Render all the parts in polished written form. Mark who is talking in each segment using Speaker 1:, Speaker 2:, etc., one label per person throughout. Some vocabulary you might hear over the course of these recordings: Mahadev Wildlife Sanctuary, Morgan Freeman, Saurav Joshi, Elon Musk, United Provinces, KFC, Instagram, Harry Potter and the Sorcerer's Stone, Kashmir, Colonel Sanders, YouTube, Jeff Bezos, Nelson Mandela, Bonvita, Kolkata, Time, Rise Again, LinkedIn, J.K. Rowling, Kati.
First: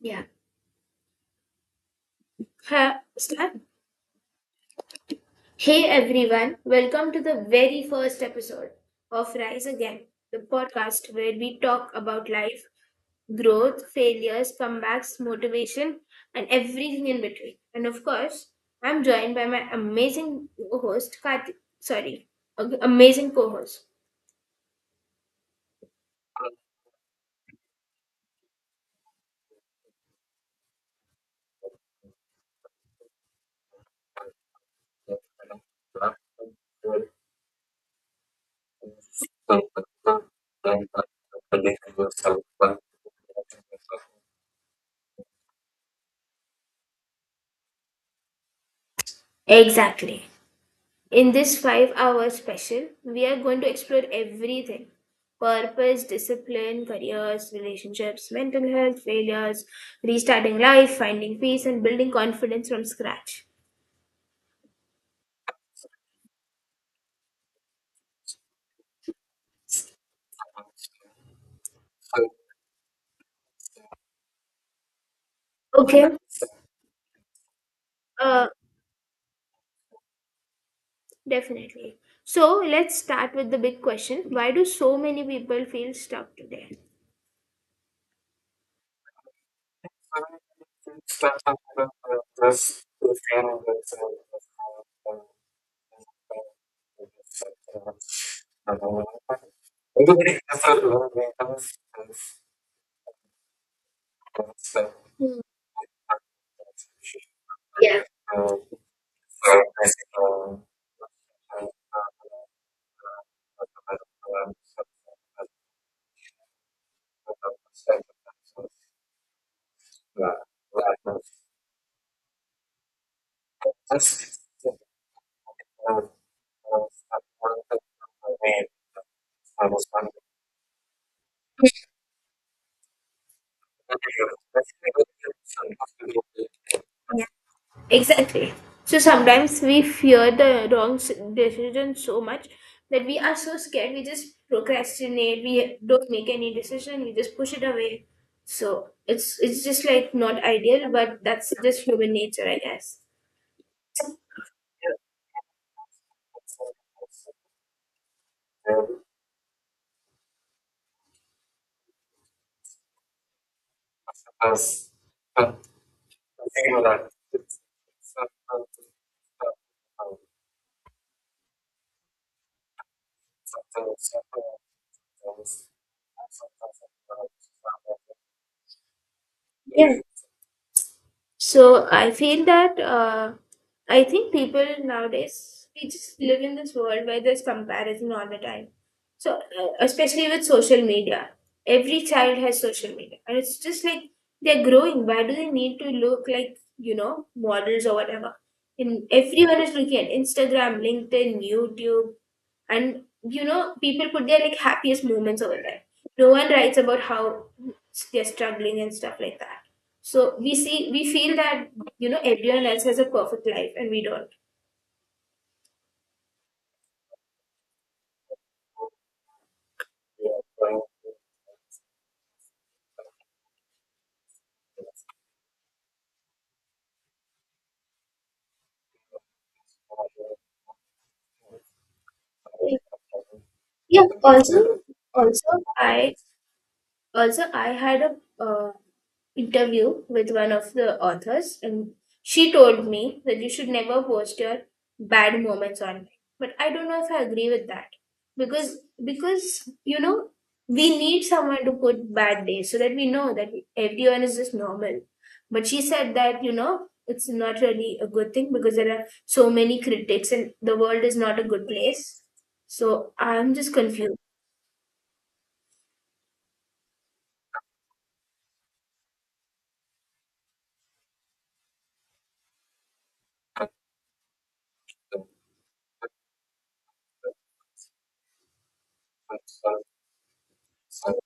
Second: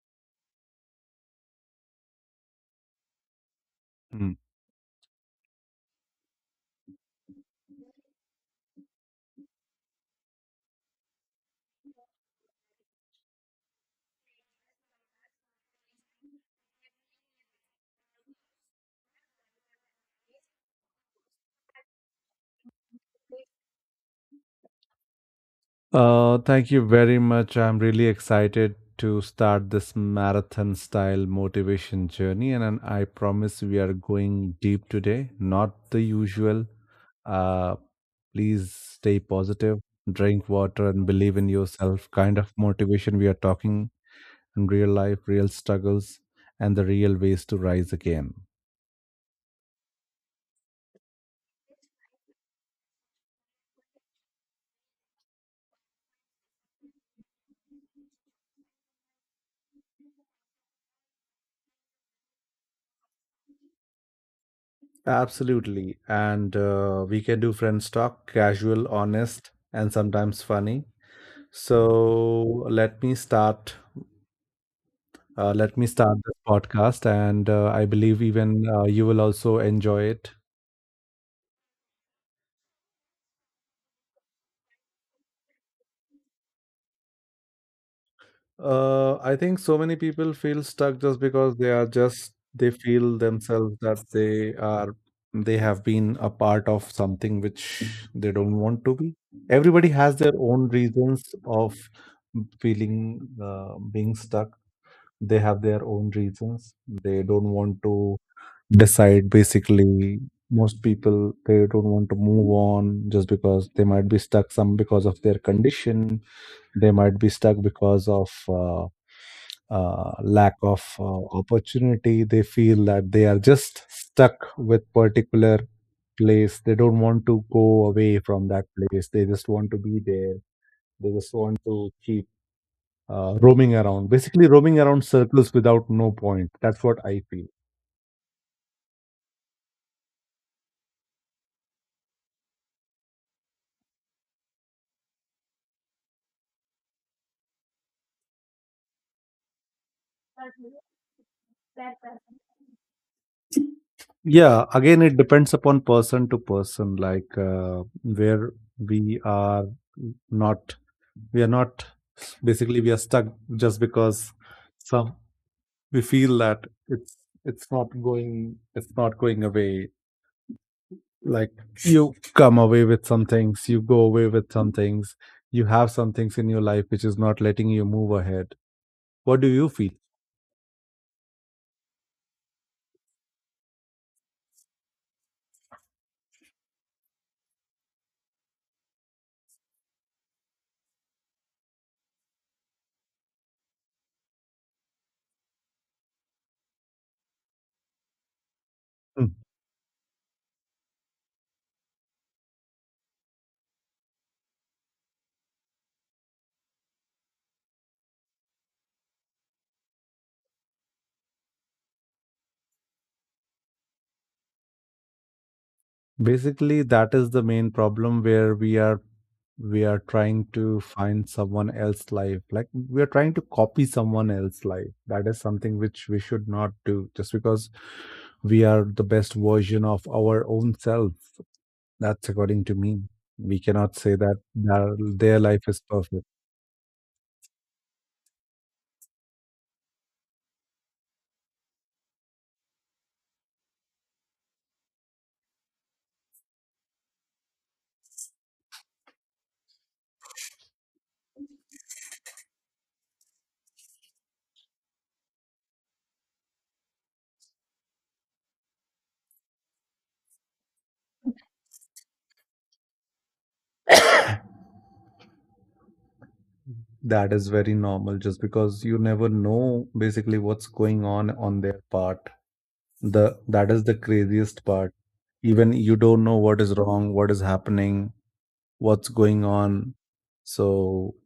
Speaker 1: Yeah. Ha, start.
Speaker 2: Mm.
Speaker 1: Hey everyone, welcome to the very first episode of Rise Again, the podcast where we talk about life, growth, failures, comebacks, motivation, and everything in between. And of course, I'm joined by my amazing co-host, Kati. Sorry, amazing co-host.
Speaker 2: Thank you very much. I'm really excited to start this marathon style motivation journey. And I promise we are going deep today, not the usual. Uh, Please stay positive, drink water, and believe in yourself. Kind of motivation we are talking in real life, real struggles, and the real ways to rise again.
Speaker 1: Exactly. In this 5-hour special, we are going to explore everything: purpose, discipline, careers, relationships, mental health, failures, restarting life, finding peace, and building confidence from scratch.
Speaker 2: Absolutely. And we can do friends talk, casual, honest, and sometimes funny. So let me start. Let me
Speaker 1: Okay,
Speaker 2: start this podcast, and I believe
Speaker 1: uh,
Speaker 2: even you will also enjoy it.
Speaker 1: definitely. So, let's start with the big question: Why do so many people feel stuck today?
Speaker 2: I think so many people feel stuck just because they are just they feel themselves that they have been a part of something which they don't want to be. Everybody has their own reasons of feeling being stuck. They
Speaker 1: Hmm.
Speaker 2: have their own reasons. They don't want
Speaker 1: Yeah.
Speaker 2: to decide. Basically most people they don't want to move on just because they might be stuck, some because of their condition. They might be stuck because of lack of opportunity. They feel that they are just stuck with particular place. They don't want to go away from that place. They just want to be there. They just want to keep roaming around, basically roaming around circles without no point. That's what I feel.
Speaker 1: Exactly. So sometimes we fear the wrong decision so much that we are so scared we just procrastinate. We don't make any decision. We just push it away. So it's just like not ideal, but that's just human nature, I guess.
Speaker 2: Yeah, again, it depends upon person to person, like where we are not, we are not, basically, we are stuck just because some, we feel that it's not going, it's not going away. Like you come away with some things, you go away with some things, you have some things in your life which is not letting you move ahead. What do you feel?
Speaker 1: Yeah, so I feel that I think people nowadays we just live in this world where there's comparison all the time. So especially with social media, every child has social media, and it's just like they're growing. Why do they need to look like models or whatever? And
Speaker 2: Hmm.
Speaker 1: everyone is looking at Instagram, LinkedIn, YouTube, and people put their like happiest moments over there. No one writes about how they're struggling and stuff like that. So we see, we feel that, everyone else has a perfect life and we don't.
Speaker 2: Basically, that is the main problem where we are trying to find someone else's life. Like we are trying to copy someone else's life. That is something which we should not do just because we are the best version of our own self. That's according to me. We cannot
Speaker 1: Yeah,
Speaker 2: say that
Speaker 1: also,
Speaker 2: their
Speaker 1: also,
Speaker 2: life is
Speaker 1: I
Speaker 2: perfect.
Speaker 1: I had a interview with one of the authors, and she told me that you should never post your bad moments online. But I don't know if I agree with that, because because you know we need someone to put bad days so that we know that everyone is just normal. But she said that it's not really a good thing, because there are so many critics and the world is not a good place. So I'm just confused.
Speaker 2: That is very normal just because you never know basically what's going on their part. The That is the craziest part. Even you don't know what is wrong, what is happening, what's going on. So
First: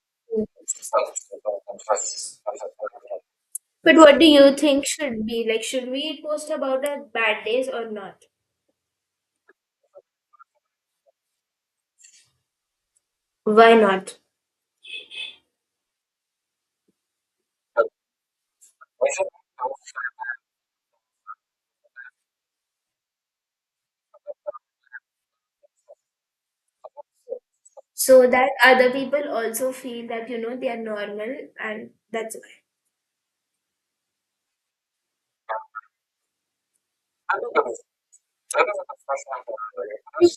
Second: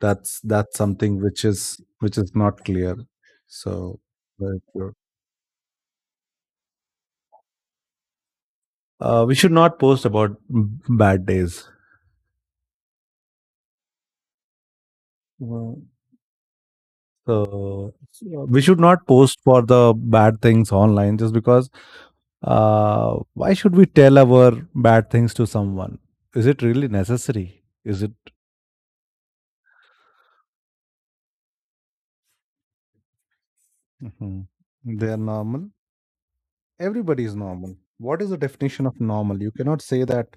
Speaker 2: that's something which is not clear. So
Speaker 1: But what do you
Speaker 2: very
Speaker 1: think,
Speaker 2: true.
Speaker 1: should be like should we post about our bad days or not?
Speaker 2: We should not post about bad days.
Speaker 1: Why not?
Speaker 2: Mm. So we should not post for the bad things online just because why should we tell our bad things to someone? Is it really necessary? Is it?
Speaker 1: So that other people also feel that they are normal. And that's
Speaker 2: Mhm. They are normal. Everybody is normal. What is the definition of
Speaker 1: why.
Speaker 2: normal? You cannot say that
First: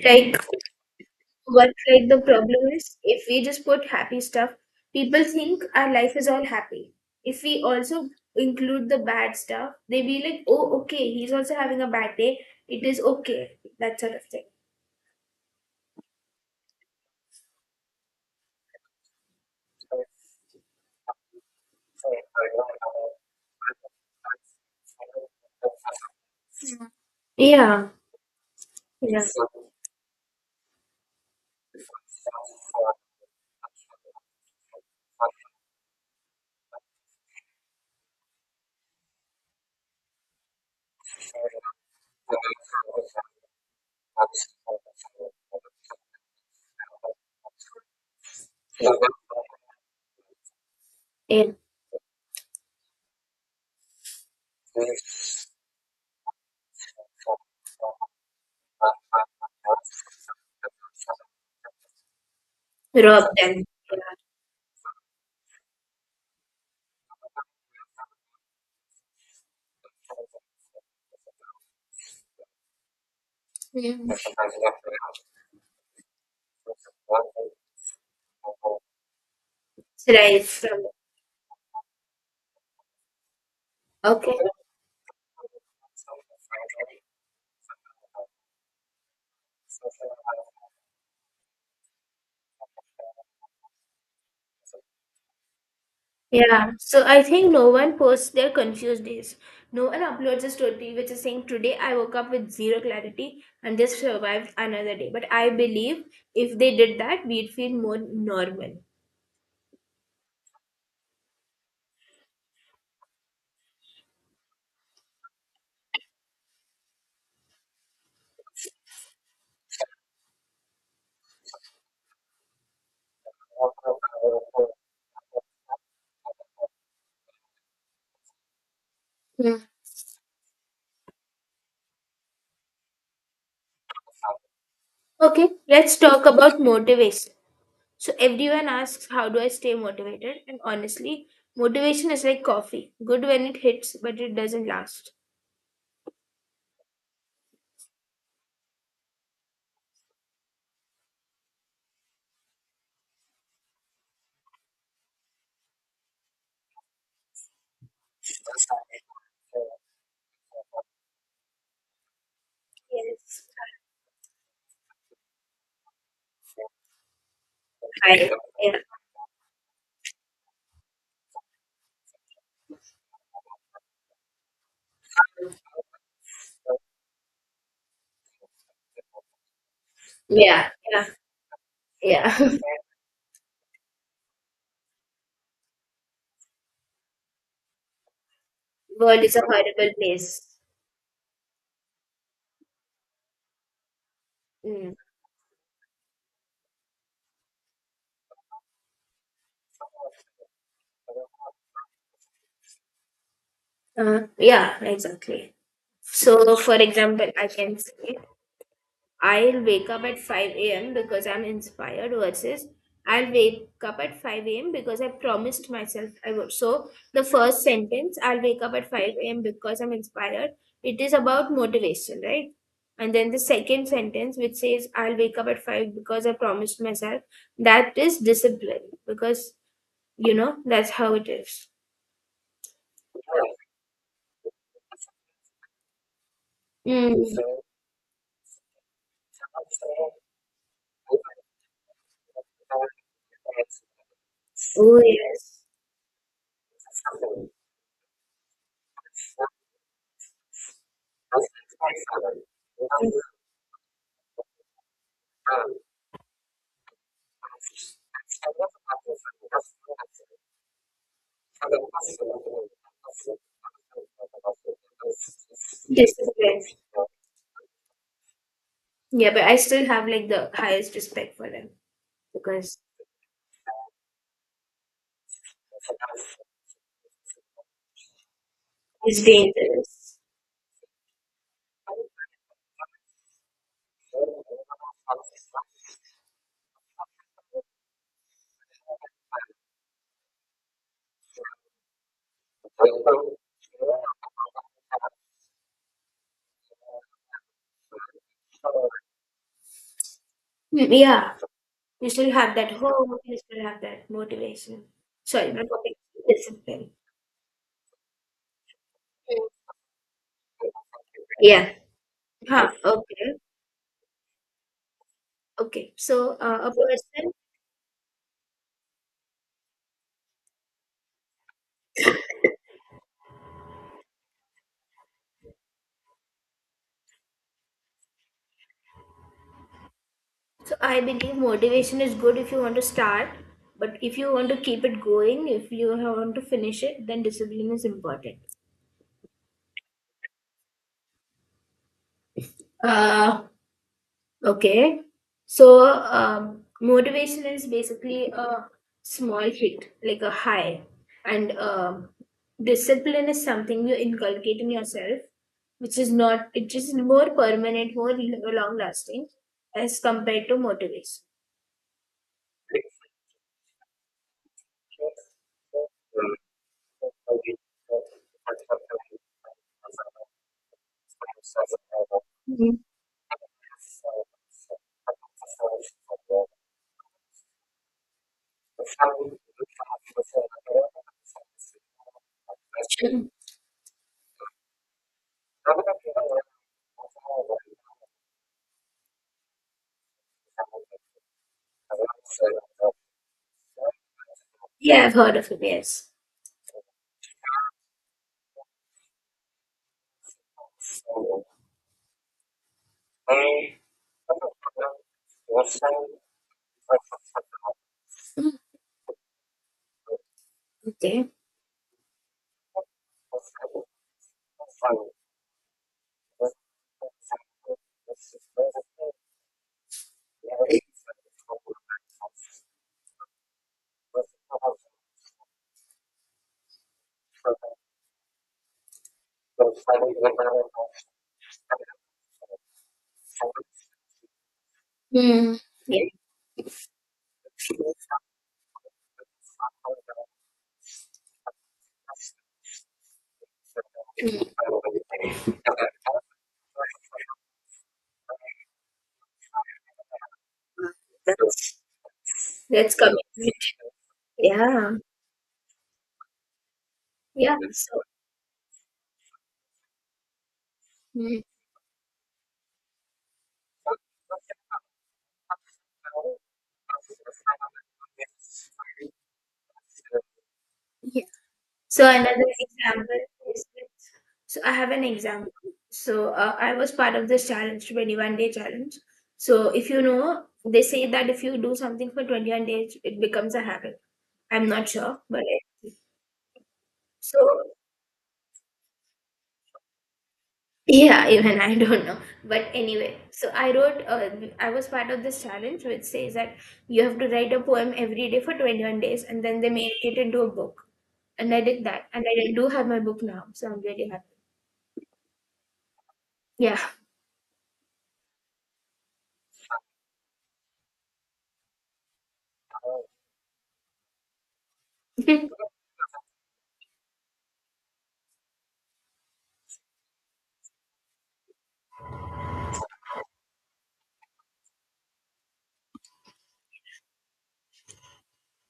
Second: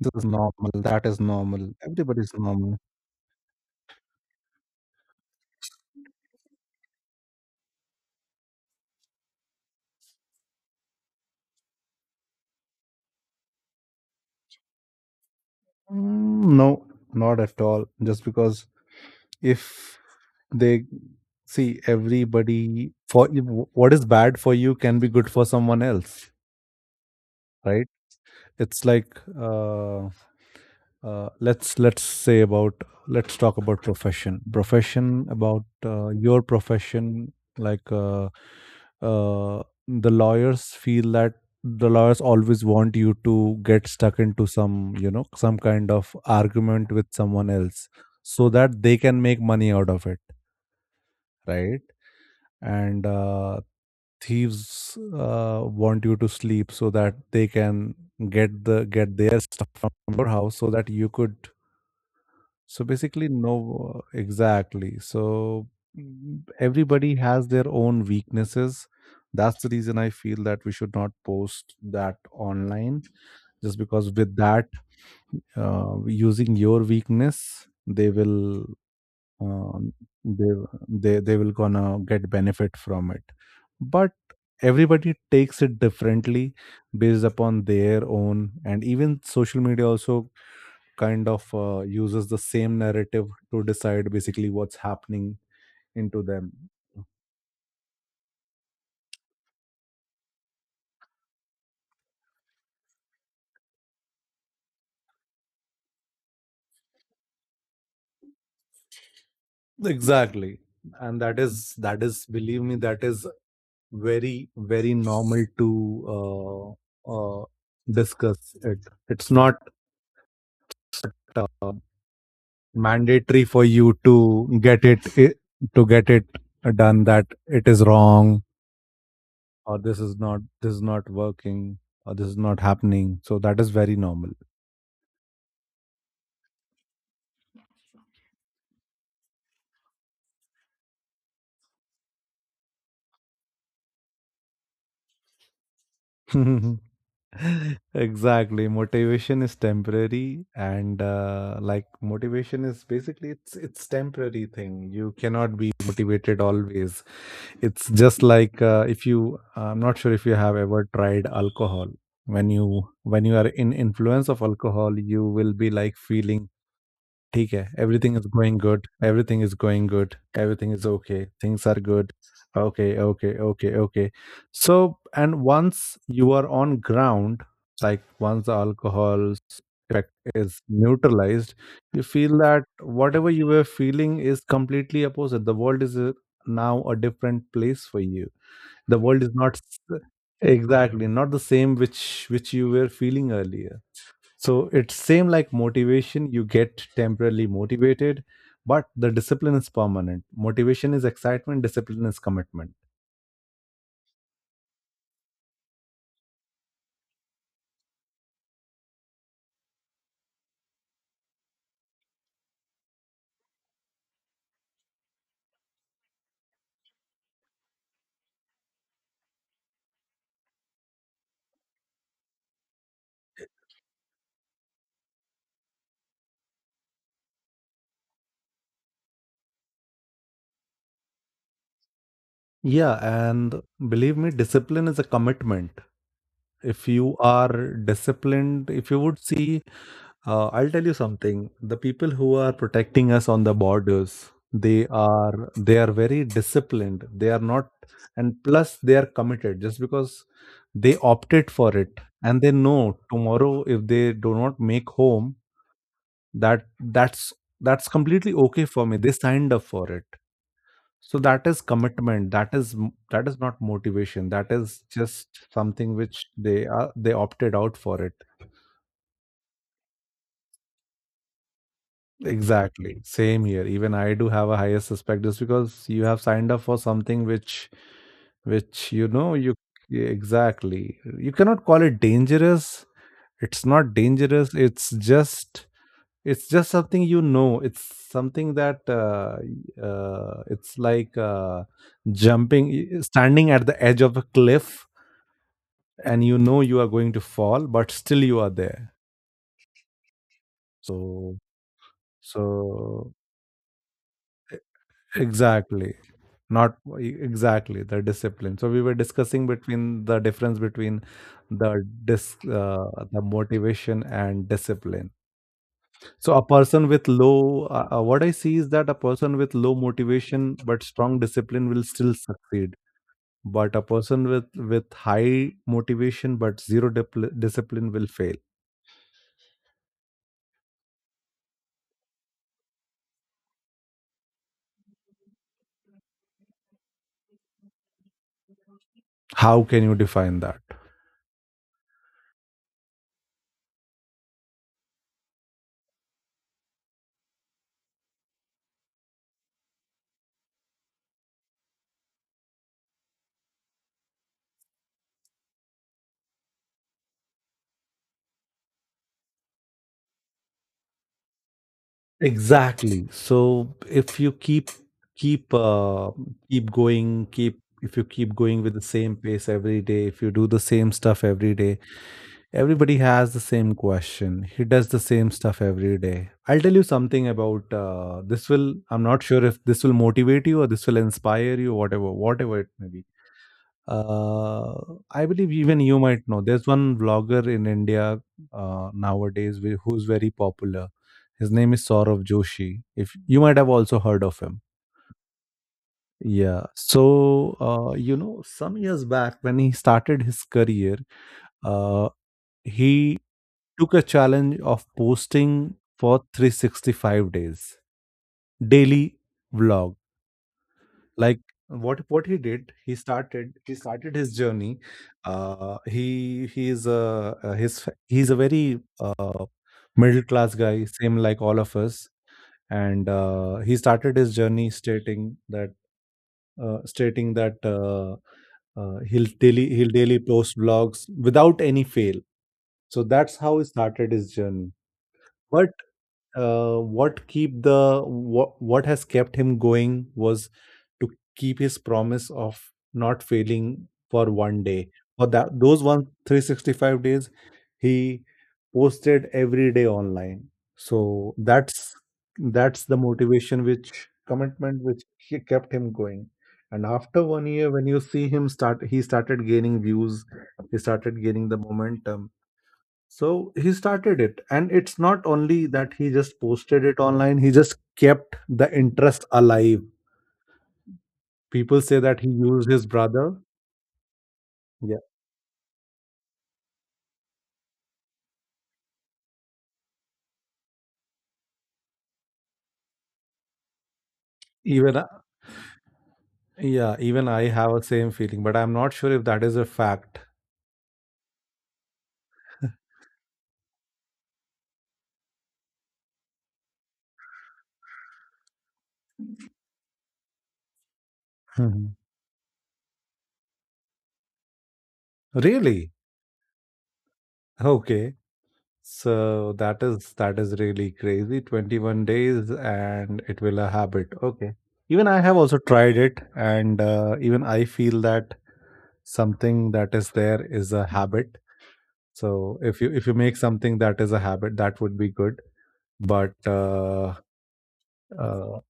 Speaker 2: this is normal, that is normal.
Speaker 1: what like the
Speaker 2: Everybody is
Speaker 1: problem
Speaker 2: normal.
Speaker 1: is if we just put happy stuff, people think our life is all happy. If we also include the bad stuff, they be like, oh, okay, he's also having a bad day. It is okay, that sort of thing.
Speaker 2: Mm, no, not at all, just because if they see everybody for what is bad for you can be good for someone else. Right.
Speaker 1: Yeah.
Speaker 2: It's like
Speaker 1: Yeah.
Speaker 2: let's say about, let's talk about profession, profession about your profession. Like uh, the lawyers feel that the lawyers always want you to get stuck into some, you know, some kind of argument with someone else so that they can make money out of it.
Speaker 1: Yeah.
Speaker 2: Right. And thieves want you to sleep so that they can get their stuff from your house so that you could, so
Speaker 1: Rob
Speaker 2: basically,
Speaker 1: them.
Speaker 2: no, exactly. So mm, everybody has their own weaknesses. That's the reason I feel that we should not post that online, just
Speaker 1: Yeah.
Speaker 2: because
Speaker 1: Right.
Speaker 2: with that, using your weakness, they will um, they
Speaker 1: From.
Speaker 2: they will gonna get benefit from it. But
Speaker 1: Okay.
Speaker 2: everybody takes it differently based upon their own, and even social media also kind of uses the same narrative to decide basically what's happening into them.
Speaker 1: Yeah, so I think no one posts their confused days. No one uploads a story which is saying, "Today I woke up with zero clarity and just survived another day." But I believe if they did that, we'd feel more normal.
Speaker 2: Exactly. And that is, believe me, that is very very normal to uh, uh, discuss it. It's not uh, mandatory for you to get it i- to get it done, that it is wrong
Speaker 1: Hmm.
Speaker 2: or this is not working or this is not happening. So that is very
Speaker 1: Okay, let's talk about motivation. So everyone asks, "How do I stay motivated?" And honestly, motivation is like coffee: good when it hits, but it doesn't last.
Speaker 2: normal. Exactly, motivation is temporary. And like motivation is basically it's temporary thing. You cannot be motivated always. It's just like if you, I'm not sure if you have ever tried alcohol, when you
Speaker 1: Yes.
Speaker 2: are in influence of alcohol you will be like feeling ठीक है, everything is
Speaker 1: I,
Speaker 2: going
Speaker 1: yeah,
Speaker 2: good, everything is okay, things are good, okay, okay, okay, okay. So, and once you are on ground, like once the alcohol's effect is
Speaker 1: yeah, yeah.
Speaker 2: neutralized, you
Speaker 1: Yeah.
Speaker 2: feel that whatever you were feeling is completely opposite. The world is now a different place for you. The
Speaker 1: World
Speaker 2: world is
Speaker 1: is a
Speaker 2: not
Speaker 1: horrible
Speaker 2: s-
Speaker 1: place.
Speaker 2: exactly not the same which you were feeling earlier. So
Speaker 1: Mm.
Speaker 2: it's same like motivation, you get temporarily motivated, but the discipline is permanent. Motivation is excitement, discipline is commitment.
Speaker 1: Yeah, exactly. So, for example, I can say, "I'll wake up at 5 a.m. because I'm inspired," versus, "I'll wake up at 5 a.m. because I promised myself I would." So, the first sentence, "I'll wake up at 5 a.m. because I'm inspired," it is about motivation, right? And then the second sentence, which says, "I'll wake up at 5 because I promised myself," that is discipline, because that's how it is.
Speaker 2: Yeah, and believe me, discipline is a commitment. If you
Speaker 1: Mm.
Speaker 2: are disciplined, if you would see, I'll tell you something. The people who are protecting us on the borders, they
Speaker 1: Oh,
Speaker 2: are
Speaker 1: yes.
Speaker 2: they are very disciplined. They are not, and plus they are committed. Just because they opted for it, and they know tomorrow if they do not make home, that that's that's completely okay for me. They signed up for it. So that is commitment. That is that is not motivation. That is just something which
Speaker 1: Discipline.
Speaker 2: they opted out for it.
Speaker 1: Yeah, but I still have like the highest respect for them, because
Speaker 2: Exactly. Same here. Even I do have a higher suspect just because you have signed up for something which you
Speaker 1: it's
Speaker 2: know you, yeah,
Speaker 1: dangerous.
Speaker 2: exactly. You cannot call it dangerous. It's not dangerous. It's just something, you know. It's something that it's like jumping, standing at the edge of a cliff and you know you are going to fall, but still you are there.
Speaker 1: Mm. Yeah,
Speaker 2: So
Speaker 1: you still have that
Speaker 2: so
Speaker 1: hope, you still have that
Speaker 2: e-
Speaker 1: motivation. Sorry, not motivation,
Speaker 2: exactly. not
Speaker 1: discipline.
Speaker 2: e- Exactly, the discipline. So we were discussing between the difference between
Speaker 1: Yeah. Huh.
Speaker 2: the
Speaker 1: Okay.
Speaker 2: motivation and discipline.
Speaker 1: Okay.
Speaker 2: So
Speaker 1: So
Speaker 2: a
Speaker 1: a
Speaker 2: person with
Speaker 1: person.
Speaker 2: low what I see is that a person with low motivation but strong discipline will still succeed, but a person with high motivation but zero discipline will fail.
Speaker 1: So I believe motivation is good if you want to start, but if you want to keep it going, if you want to finish it, then discipline is important.
Speaker 2: How can you define that?
Speaker 1: Uh, Okay. So, motivation is basically a small hit, like a high. And discipline is something you inculcate in yourself, which is not, it is more permanent, more long lasting as compared to motivation.
Speaker 2: Exactly. So if you keep keep uh, if you keep going with the same pace every day, if you do the same stuff every day,
Speaker 1: Mhm.
Speaker 2: everybody has the same question. He does the same stuff every day. I'll tell you something about this. Will, I'm not sure if this will motivate you or this will inspire you, whatever, whatever it may be. Uh, I believe even you might know. There's one vlogger in India nowadays who's very popular. His name is Saurav Joshi. If you might have also heard of him.
Speaker 1: Yeah, I've heard of it, yes.
Speaker 2: Yeah. So, you know, some years back when he started his career, uh, he took a challenge of posting for 365 days daily vlog.
Speaker 1: Okay.
Speaker 2: Like what he did, he started his journey. He is a his he's a very middle class guy, same like all of us. And he started his journey stating that uh, stating that uh, he'll daily post vlogs without any fail. So that's how he started his journey.
Speaker 1: Hmm.
Speaker 2: But
Speaker 1: Yeah.
Speaker 2: what what has kept him going was to keep his promise of not failing for
Speaker 1: Hmm.
Speaker 2: 1 day. For that those one 365 days, he posted every day online. So that's
Speaker 1: That's
Speaker 2: the
Speaker 1: coming.
Speaker 2: motivation which commitment
Speaker 1: Yeah,
Speaker 2: which he kept him going. And after one
Speaker 1: yeah.
Speaker 2: year, when you see him start, he started gaining views. He started
Speaker 1: Hmm.
Speaker 2: gaining the momentum. So he started it. And it's not only that he just posted it online, he just kept the interest alive. People say
Speaker 1: So
Speaker 2: that he
Speaker 1: another
Speaker 2: used his
Speaker 1: example
Speaker 2: brother.
Speaker 1: is that, so I have
Speaker 2: Yeah.
Speaker 1: an example. So I was part of this challenge, 21-day challenge. So if you know, they say that if you do something for 21 days, it becomes a habit. I'm not
Speaker 2: Even, I-
Speaker 1: sure, but
Speaker 2: yeah, even
Speaker 1: so
Speaker 2: I have a same feeling, but I'm not sure if that is a fact.
Speaker 1: yeah, even I don't know. But anyway, so I wrote. I was part of this challenge, which says that you have to write a poem every day for 21 days, and then they make it into a book. And I did
Speaker 2: Mhm.
Speaker 1: that, and I do have my book now, so I'm really happy.
Speaker 2: Really?
Speaker 1: Yeah.
Speaker 2: Okay. So that is really crazy. 21 days and it will a habit. Okay. Even I have also tried it and even I feel that something that is there is a habit. So if you make something that is a habit, that would be good, but uh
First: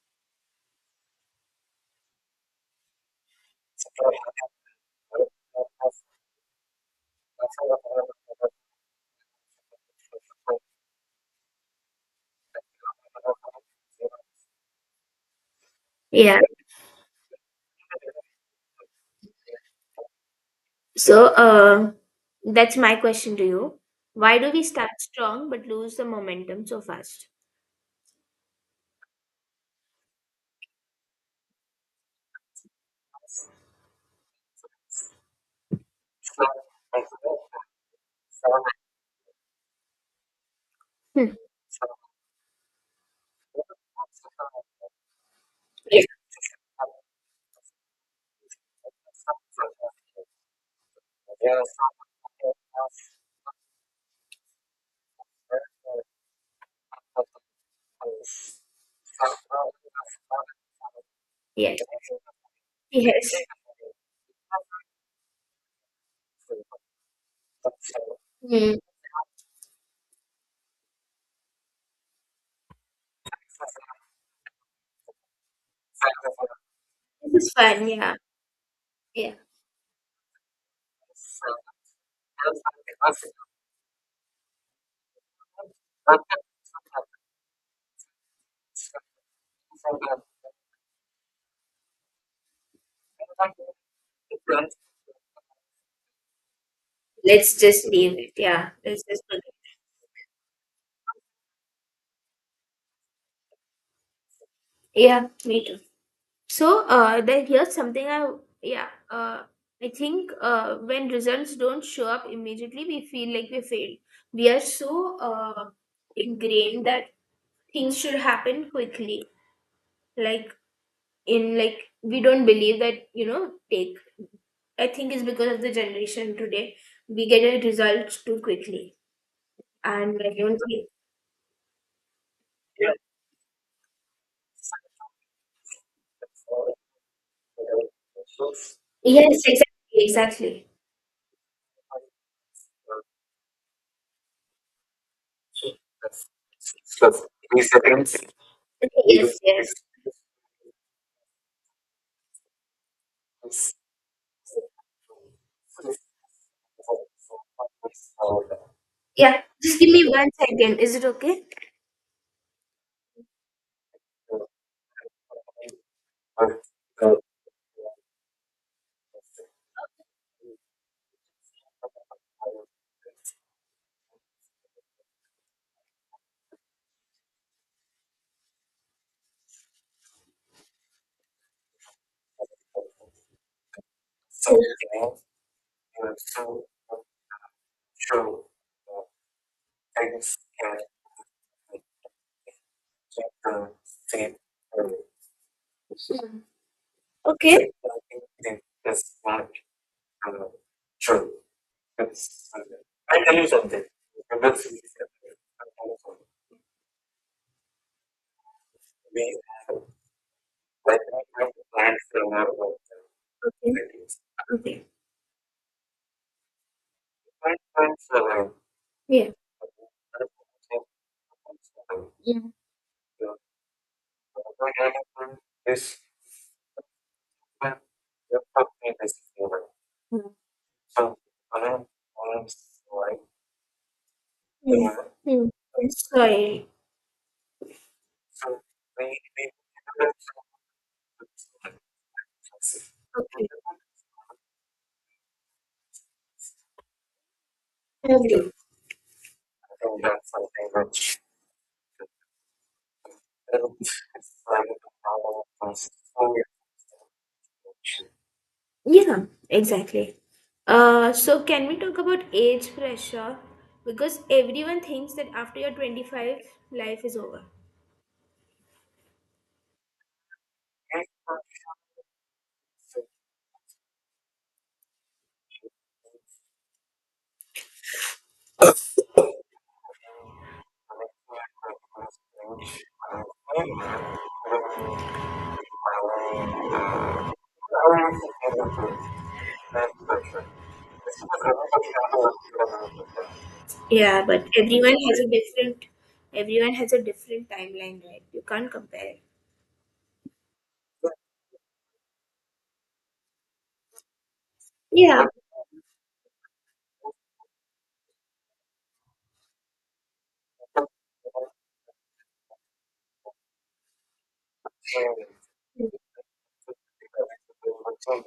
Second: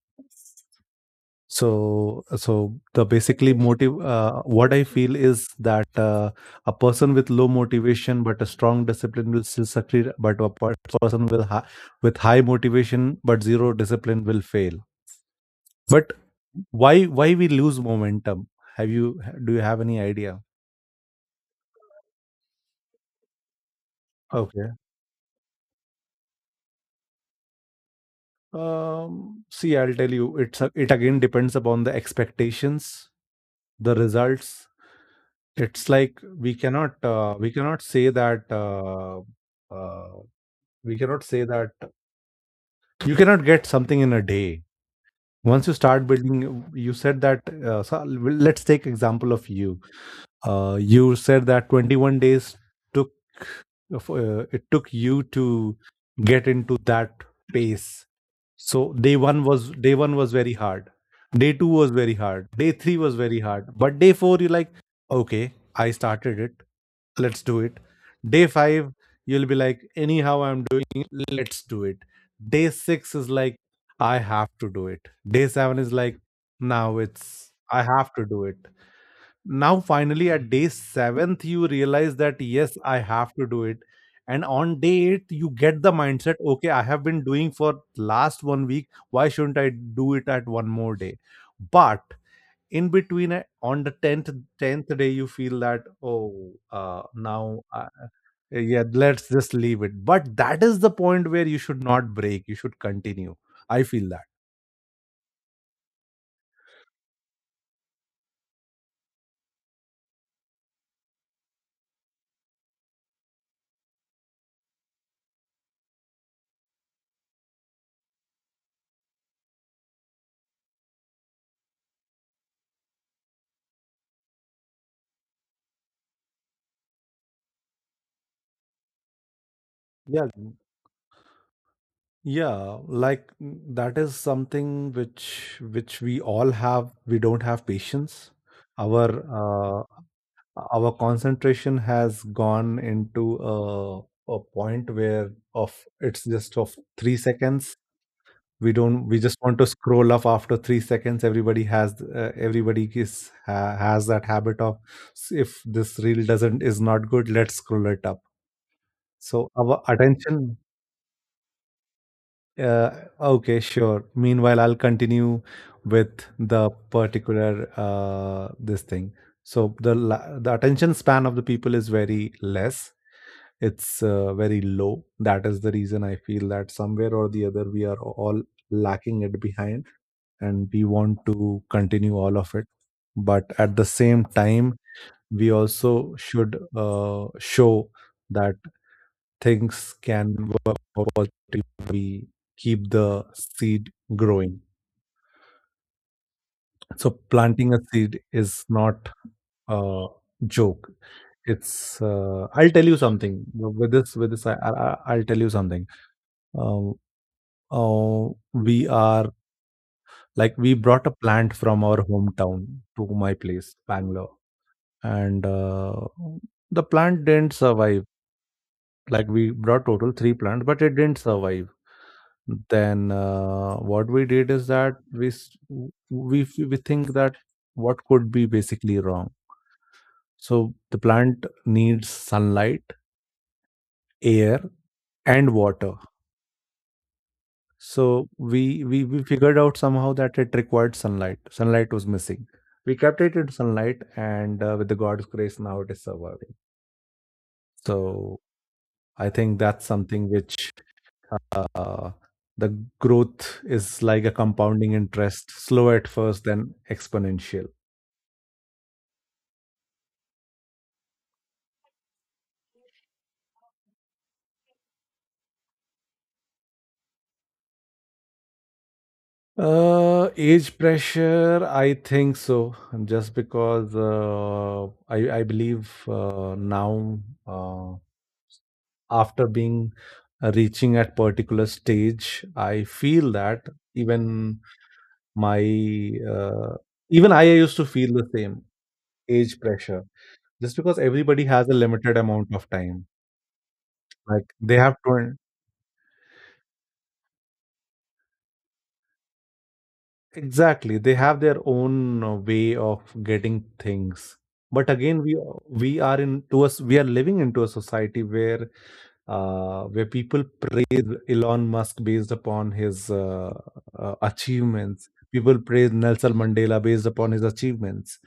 Speaker 2: so the basically motive, what I feel is that, a person with low motivation but a strong discipline will still succeed, but a person with high motivation but zero discipline will fail. But
Speaker 1: Yeah.
Speaker 2: why why we lose momentum. Have you Do you have any idea?
Speaker 1: So, that's my question to you. Why do we
Speaker 2: Okay.
Speaker 1: start strong but lose the momentum so fast?
Speaker 2: um See, I'll tell you, it again depends upon the expectations, the results. It's like we cannot say that uh, we cannot
Speaker 1: Hmm.
Speaker 2: say that you cannot get something in a day. Once you
Speaker 1: Yeah.
Speaker 2: start building, you said that, so let's take example of you. You said that 21 days took, it took you to get into that pace. So day 1 was very hard, day 2
Speaker 1: Yes.
Speaker 2: was very hard, day 3 was
Speaker 1: Yes.
Speaker 2: very hard, but day 4 you like, okay, I started it, let's do it. Day
Speaker 1: Hmm.
Speaker 2: 5 you'll be like, anyhow I'm doing it, let's do it. Day 6 is like, I have to do it. Day 7 is like, now
Speaker 1: This
Speaker 2: it's
Speaker 1: is
Speaker 2: I
Speaker 1: fun.
Speaker 2: have
Speaker 1: Yeah.
Speaker 2: to do it.
Speaker 1: Yeah.
Speaker 2: Now finally at day 7th you realize that yes, I have to do it. And on day 8 you get the mindset, okay, I have been doing for last 1 week, why shouldn't I do it at one more day? But in between, on the 10th day you feel that, oh,
Speaker 1: Let's
Speaker 2: now,
Speaker 1: just leave it. Yeah.
Speaker 2: yeah,
Speaker 1: Let's just,
Speaker 2: let's just leave it. But that is the point where you should not break, you should continue, I feel that.
Speaker 1: yeah. Me too. So, then here's something yeah. I think when results don't show up immediately, we feel like we failed. We are so ingrained that things should happen quickly. Like, in like we don't believe that you know take I think it's because of the generation today, we get a result too quickly. And
Speaker 2: Yeah,
Speaker 1: I,
Speaker 2: yeah, like, that is something which we all have, we don't have patience. Our,
Speaker 1: yes,
Speaker 2: uh,
Speaker 1: exactly, exactly,
Speaker 2: our concentration has gone into a, a point where, of it's just of 3 seconds. We don't, we just
Speaker 1: yes,
Speaker 2: want to
Speaker 1: yes.
Speaker 2: scroll up after 3 seconds, everybody has, everybody has that habit of, If this reel doesn't, is not good, let's scroll it up."
Speaker 1: Yeah,
Speaker 2: So
Speaker 1: just
Speaker 2: our
Speaker 1: give me one
Speaker 2: attention,
Speaker 1: second, is it okay?
Speaker 2: uh, okay, sure, meanwhile I'll continue with the particular, this thing. So the attention span of the people is very less, it's, very low. That is the reason I feel that somewhere or the other we are all lacking it behind, and we want to continue all of it. But at the same time, we also should, show that things can work positively if we keep the seed growing.
Speaker 1: Mm.
Speaker 2: So
Speaker 1: Okay,
Speaker 2: planting a seed
Speaker 1: okay,
Speaker 2: is not a joke. It's, I'll tell you something. With this, I'll tell you something. uh, we are, like, we brought a plant from our hometown to my place Bangalore.
Speaker 1: okay,
Speaker 2: And, the plant didn't survive. Like,
Speaker 1: yeah.
Speaker 2: we brought total three plants but it didn't survive.
Speaker 1: Yeah. Yeah.
Speaker 2: Then, what we did is that we s- w- we think that what could be basically wrong. So the plant needs sunlight, air,
Speaker 1: Mm. Mm.
Speaker 2: and water.
Speaker 1: Sorry.
Speaker 2: So we figured out somehow that it required sunlight. Sunlight was missing. We kept it
Speaker 1: Okay,
Speaker 2: in sunlight and, with the god's grace, now it is surviving.
Speaker 1: okay,
Speaker 2: So
Speaker 1: you.
Speaker 2: I think that's something which, uh, the growth is like a compounding interest, slow at first, then exponential.
Speaker 1: Yeah, exactly. So can we talk about age pressure? Because everyone thinks that after you're 25, life is over.
Speaker 2: Age pressure, I think so. And just because, I believe, now, uh, after being, reaching at particular stage, I feel that even my uh, even I used to feel the same age pressure. Just because everybody has a limited amount of time,
Speaker 1: Yeah,
Speaker 2: like
Speaker 1: but
Speaker 2: they
Speaker 1: everyone
Speaker 2: have
Speaker 1: has a
Speaker 2: to.
Speaker 1: different, everyone has a different timeline, right? You can't compare it.
Speaker 2: Exactly, they have their own, way of getting things. But again,
Speaker 1: Yeah.
Speaker 2: we are into us we are living into a society where, where people praise Elon Musk based upon his, achievements. People praise
Speaker 1: Mhm.
Speaker 2: Nelson Mandela based upon his achievements.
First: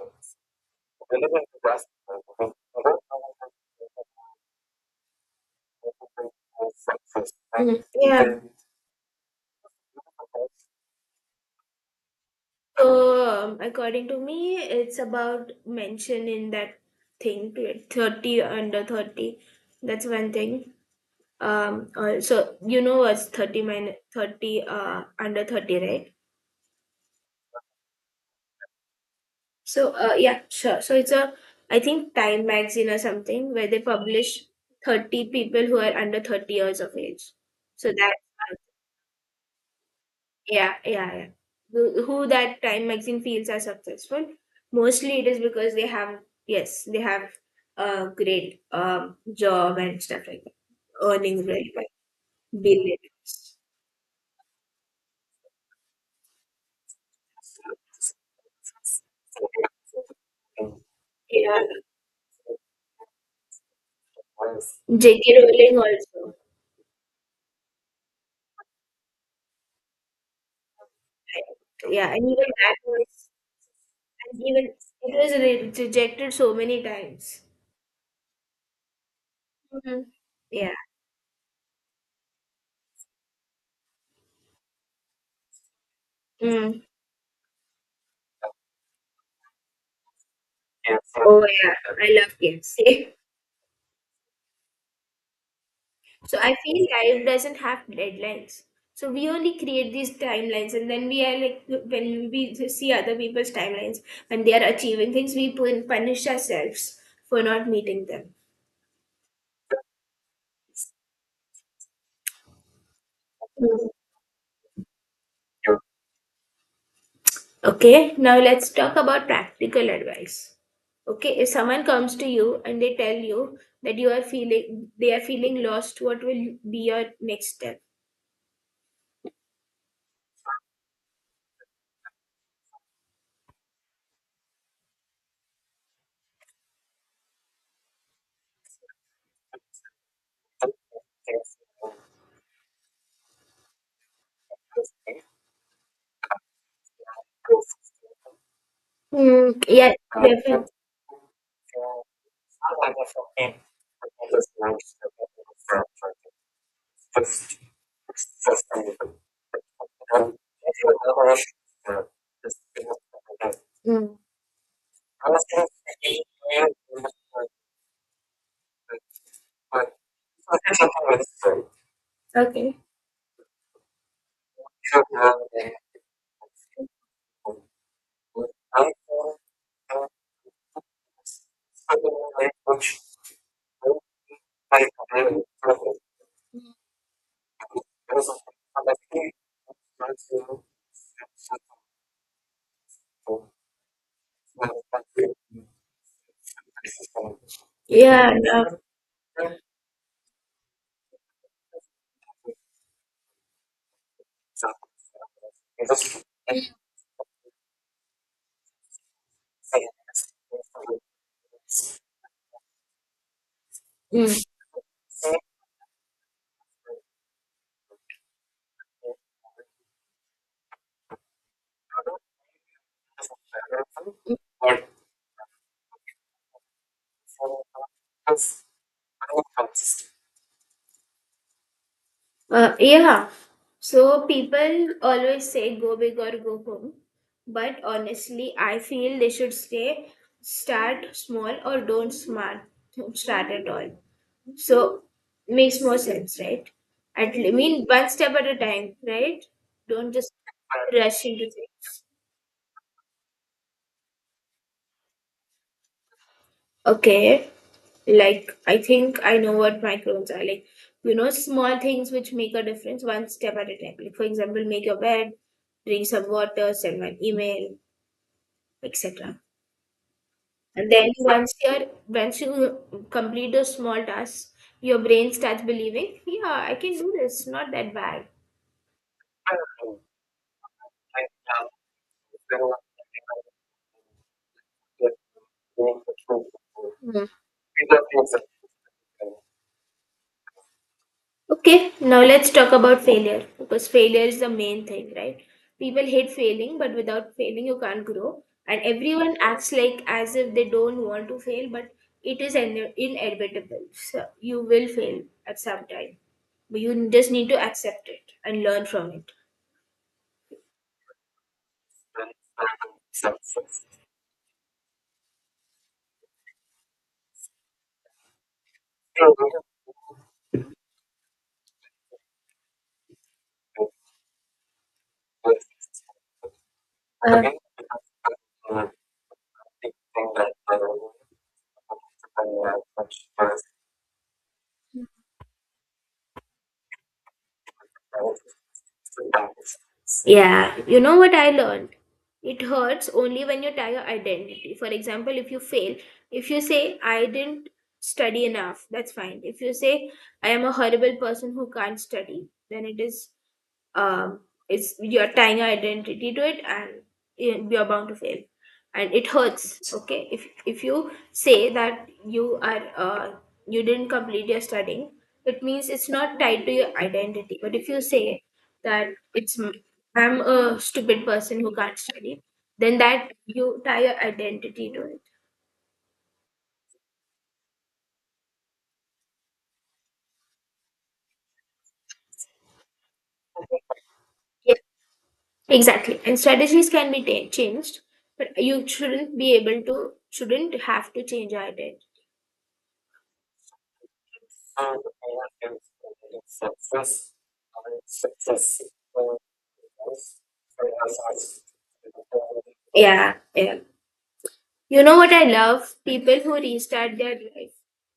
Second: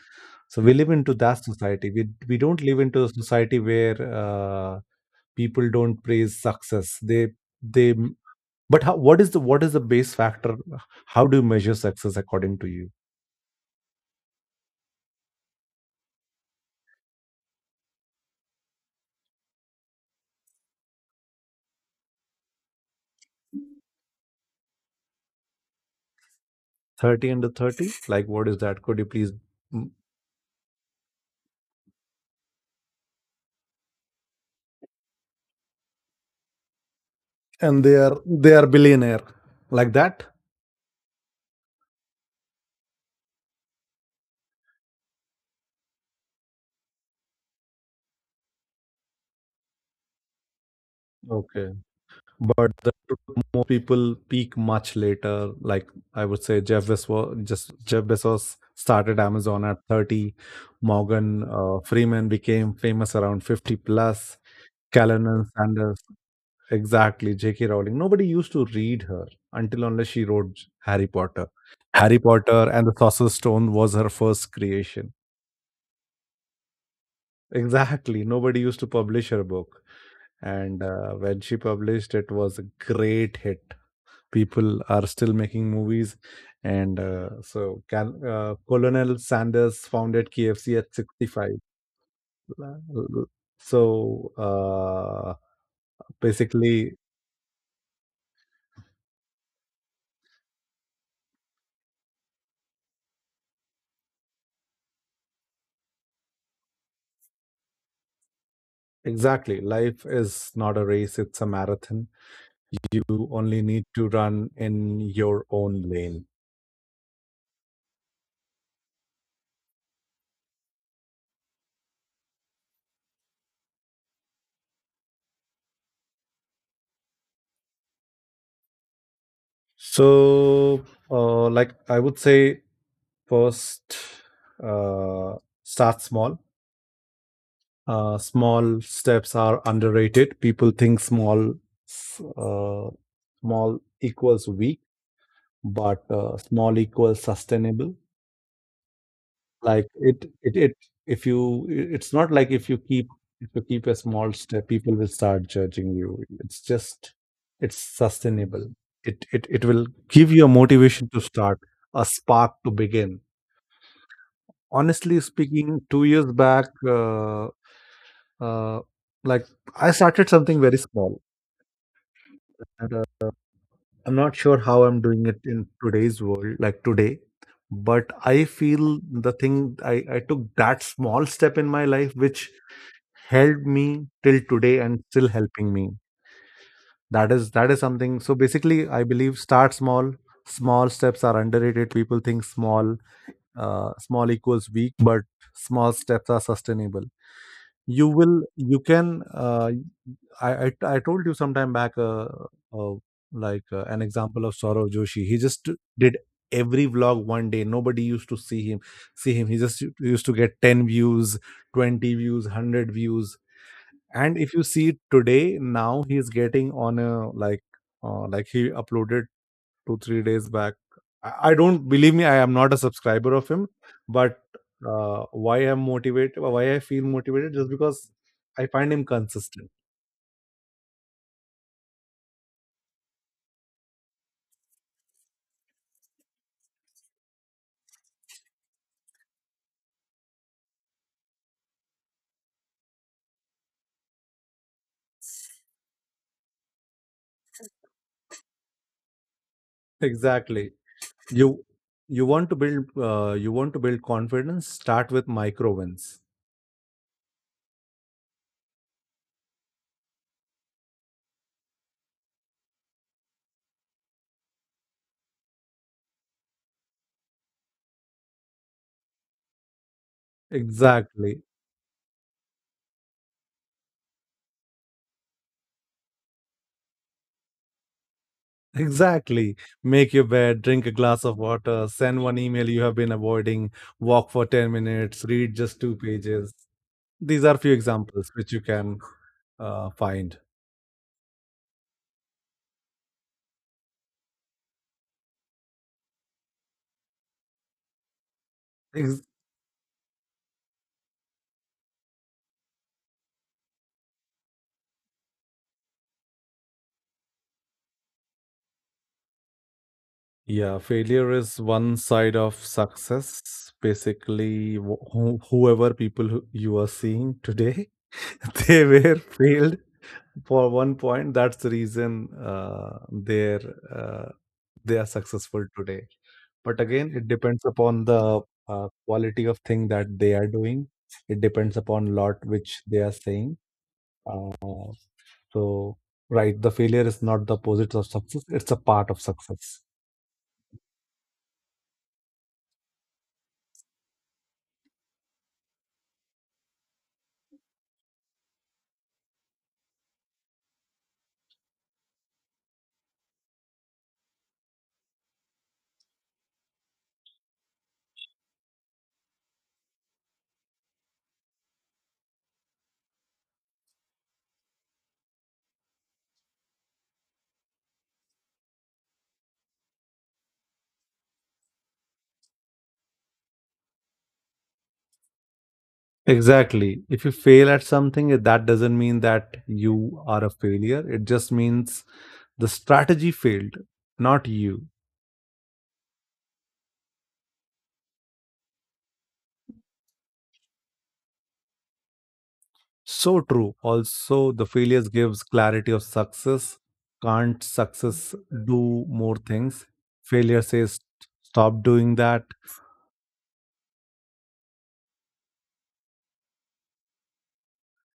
Speaker 2: So we live into that society. We don't live into a society where, people don't praise success. They
Speaker 1: Yeah.
Speaker 2: But how, what is the base factor? How do you measure success according to you?
Speaker 1: So according to me, it's about mention in that thing to it, 30 under 30. That's one thing. So you know what's 30 minus 30 under 30, right?
Speaker 2: 30 under 30, like what is that? Could you please... mm,
Speaker 1: So, yeah, sure. So it's I think Time magazine or something where they publish 30 people who are under 30 years of age.
Speaker 2: and
Speaker 1: So
Speaker 2: they
Speaker 1: that,
Speaker 2: are they are billionaire, like that.
Speaker 1: yeah, yeah, yeah. Who that Time magazine feels are successful. Mostly it is because they have, yes, they have a great job and stuff like that. Earnings
Speaker 2: Okay.
Speaker 1: really well.
Speaker 2: But the
Speaker 1: Billion.
Speaker 2: truth, more people peak much later. Like, I would say, Jeff Bezos started Amazon at 30. Morgan,
Speaker 1: Yeah.
Speaker 2: Freeman became famous around 50 plus.
Speaker 1: J.K.
Speaker 2: Callanan
Speaker 1: Rowling
Speaker 2: Sanders...
Speaker 1: also.
Speaker 2: Exactly, J.K. Rowling. Nobody used to read her until unless she wrote Harry Potter.
Speaker 1: Yeah,
Speaker 2: Harry
Speaker 1: and even
Speaker 2: Potter and the Sorcerer's Stone was her
Speaker 1: and
Speaker 2: first
Speaker 1: even it
Speaker 2: creation.
Speaker 1: was rejected so many times.
Speaker 2: Exactly, nobody used to publish her book,
Speaker 1: Mhm. Yeah.
Speaker 2: and, when she published, it was a great hit. People are still making movies,
Speaker 1: Mm.
Speaker 2: and, Colonel Sanders founded KFC at
Speaker 1: Yeah. Oh
Speaker 2: 65.
Speaker 1: yeah, I love KFC.
Speaker 2: So,
Speaker 1: So I feel
Speaker 2: basically,
Speaker 1: life doesn't have deadlines. So we only create these timelines, and then we are like when we see other people's timelines when they are achieving things, we punish ourselves for not meeting them.
Speaker 2: exactly, life is not a race; it's a marathon. You only need
Speaker 1: Mm.
Speaker 2: to run in your own lane.
Speaker 1: Okay, now let's talk about practical advice. Okay, if someone comes to you and they tell you that you are feeling they are feeling lost, what will be your next step?
Speaker 2: So, like, I would say, first, uh, start small. Small steps are underrated, people think small, uh, small equals weak, but, small equals sustainable.
Speaker 1: Mm,
Speaker 2: Like,
Speaker 1: yeah,
Speaker 2: it it
Speaker 1: definitely.
Speaker 2: it if you I it's not like if you keep a small step, people will start judging you. It's just it's sustainable. It will give you a motivation to start, a spark to begin.
Speaker 1: Mm.
Speaker 2: Honestly speaking, 2 years back, uh, like, I started something very small.
Speaker 1: Okay.
Speaker 2: And, I'm not sure how I'm doing it in today's world, like today, but I feel the thing, I took that small step in my life, which helped me till today and still helping me. That is something. So basically I believe, start small. Small steps are underrated, people think small, small equals weak, but small steps are sustainable. You
Speaker 1: Yeah,
Speaker 2: will,
Speaker 1: yeah.
Speaker 2: you can, I told you sometime back, uh, like, an example of Saurav Joshi, he just did every vlog. One day nobody used to see him, he just used to get 10 views, 20 views, 100 views.
Speaker 1: Mm.
Speaker 2: And if you see today, now he's getting on a, like, like he uploaded 2-3 days back. I don't, believe me, I am not a subscriber of him, but, why I feel motivated, just because I find him consistent.
Speaker 1: Yeah. So people always say go big or go home, but honestly, I feel they should start small or don't smart start at all. So makes more sense, right? I mean, one step at a time, right? Don't just
Speaker 2: Exactly.
Speaker 1: rush
Speaker 2: you
Speaker 1: into things.
Speaker 2: you want to build confidence, start with micro wins.
Speaker 1: Okay. Like, I think I know what microns are. Like, small things which make a difference one step at a time. Like, for example, make your bed, drink some water, send an email, etc. And then
Speaker 2: Exactly.
Speaker 1: once you complete those small tasks, your brain starts believing, yeah, I can do this. Not that bad.
Speaker 2: Exactly, make your bed, drink a glass of water, send one email you have been avoiding, walk for 10 minutes, read just two pages. These are few examples which you can, find.
Speaker 1: Okay, now let's talk about failure, because failure is the main thing, right? People hate failing, but without failing, you can't grow. And
Speaker 2: Ex-
Speaker 1: everyone acts like as if they don't want to fail, but it is inevitable. So you will fail at some time, but you just need to accept it and learn from it.
Speaker 2: yeah, failure is one side of success. Basically, whoever people who you are seeing today, they were failed for one point. That's the reason, their, uh, they are successful today. But again, it
Speaker 1: Uh,
Speaker 2: depends upon the, quality of thing that they are doing. It depends upon lot which they are saying. Uh, so, right, the failure is not the opposite of success; it's a part of success.
Speaker 1: yeah, you know what I learned? It hurts only when you tie your identity. For example, if you fail, if you say, "I didn't study enough," that's fine. If you say, "I am a horrible person who can't study," then um, it's you're tying your identity to it, and you're bound to fail and it hurts. Okay, if you say that you didn't complete your studying, it means it's not tied to your identity. But if you say that it's m- I'm a stupid person who can't study, then that you tie your identity to it.
Speaker 2: Exactly. If you fail at something, that doesn't mean that you are a failure. It just means the strategy failed, not
Speaker 1: Yeah,
Speaker 2: you.
Speaker 1: exactly. And strategies can be ta changed, but you shouldn't be able to shouldn't have to change your identity.
Speaker 2: So true. Also, the failures gives clarity of success. Can't success do more things? Failure says stop doing that.
Speaker 1: Yeah. Yeah. You know what I love? People who restart their life.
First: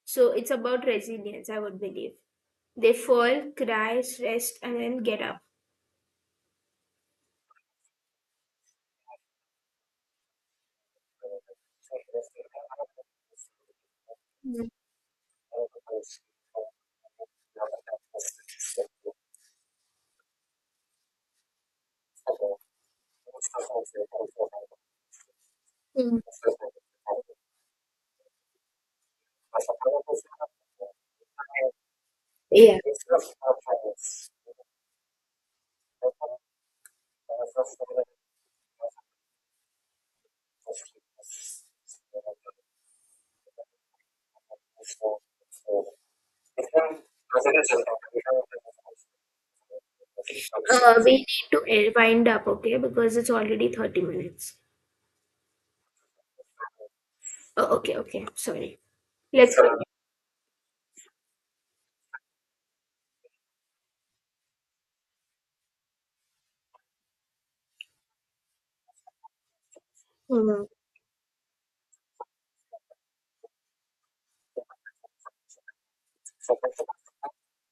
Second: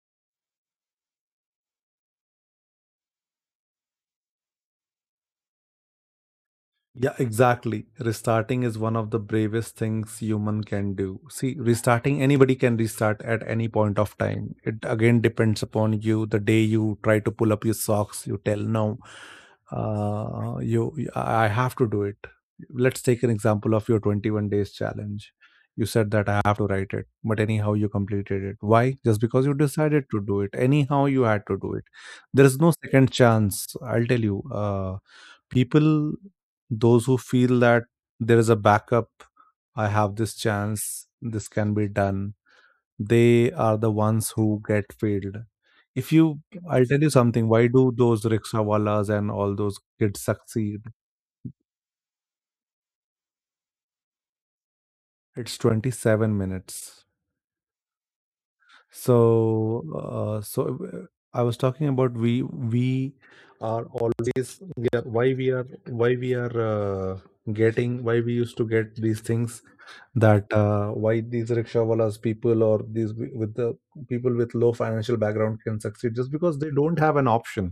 Speaker 1: So it's about resilience, I would believe. They fall, cry, rest, and then get up.
Speaker 2: Yeah, exactly. Restarting is one of the bravest things human can do. See, restarting, anybody can restart at any point of time. It again depends upon you. The day you try to pull up your socks, you tell no, I have to do it. Let's take an example of your 21 days challenge. You said
Speaker 1: Mhm.
Speaker 2: that I have to write it, but anyhow you completed it. Why? Just because you decided to do it. Anyhow you had to do it. There is no
Speaker 1: Yeah.
Speaker 2: second chance. I'll tell you. People, those who feel that there is a backup, I have this chance, this can be done, they are the ones who get failed. If you I'll tell you something. Why do those rickshawalas and all those kids succeed?
Speaker 1: We need to wind up, okay? Because it's already 30 minutes.
Speaker 2: It's 27 minutes.
Speaker 1: Oh, okay, okay. Sorry.
Speaker 2: So,
Speaker 1: Let's go.
Speaker 2: uh, so uh, I was talking about, we are always, we are, why we are, getting, why we used to get these things that,
Speaker 1: Mhm.
Speaker 2: why these rickshawalas people or with the people with low financial background can succeed, just because they don't have an option.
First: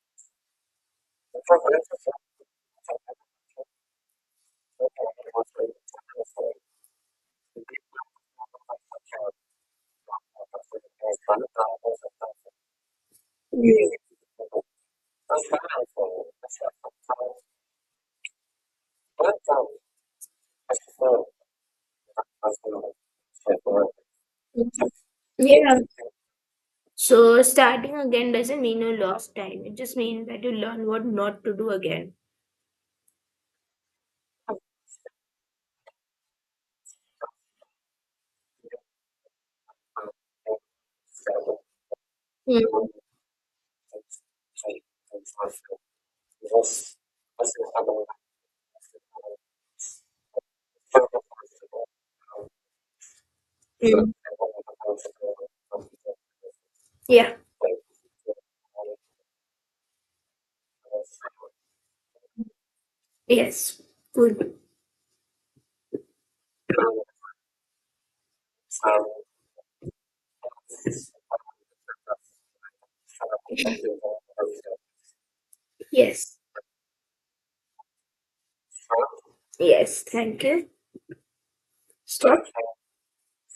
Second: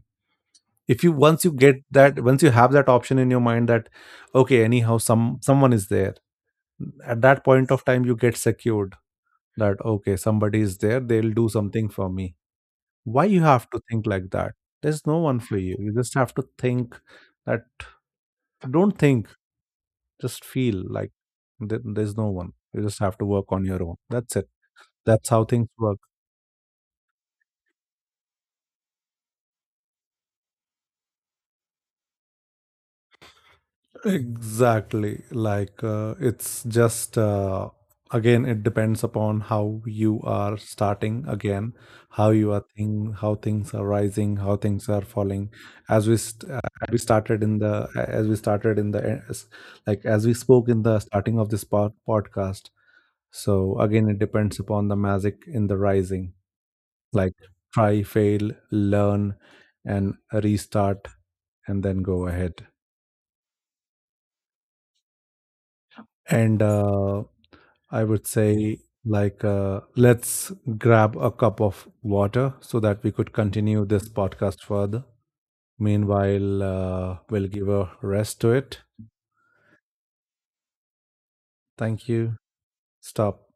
Speaker 2: If you Once you get that, once you have that option in your mind that, okay, anyhow someone is there, at that point of time you get secured, that okay, somebody is there, they'll do something for me. Why you have to think like that? There's no one for you, you just have to think that. Don't think, just feel like, there's no one, you just have to work on your own, that's it. That's how things
Speaker 1: Yeah.
Speaker 2: work.
Speaker 1: So starting again doesn't mean you lost time. It just means that you learn what not to do again.
Speaker 2: Exactly. Like, it's just, again, it depends upon how you are starting again, how you are
Speaker 1: Mhm.
Speaker 2: thing, how things are rising, how things are falling. As we st- as we started in the as we started in the s- like, as we spoke in the starting of podcast. So again,
Speaker 1: Mm.
Speaker 2: it depends upon the magic in the rising. Like,
Speaker 1: Yeah.
Speaker 2: try, fail, learn, and restart, and then go ahead.
Speaker 1: Yes. Good.
Speaker 2: And, I would say, like, let's grab a cup of water so that we could continue this podcast further.
Speaker 1: Yes.
Speaker 2: Meanwhile, we'll give a rest to it.
Speaker 1: Yes. Thank you.
Speaker 2: Thank you.
Speaker 1: Stop.
Speaker 2: Stop.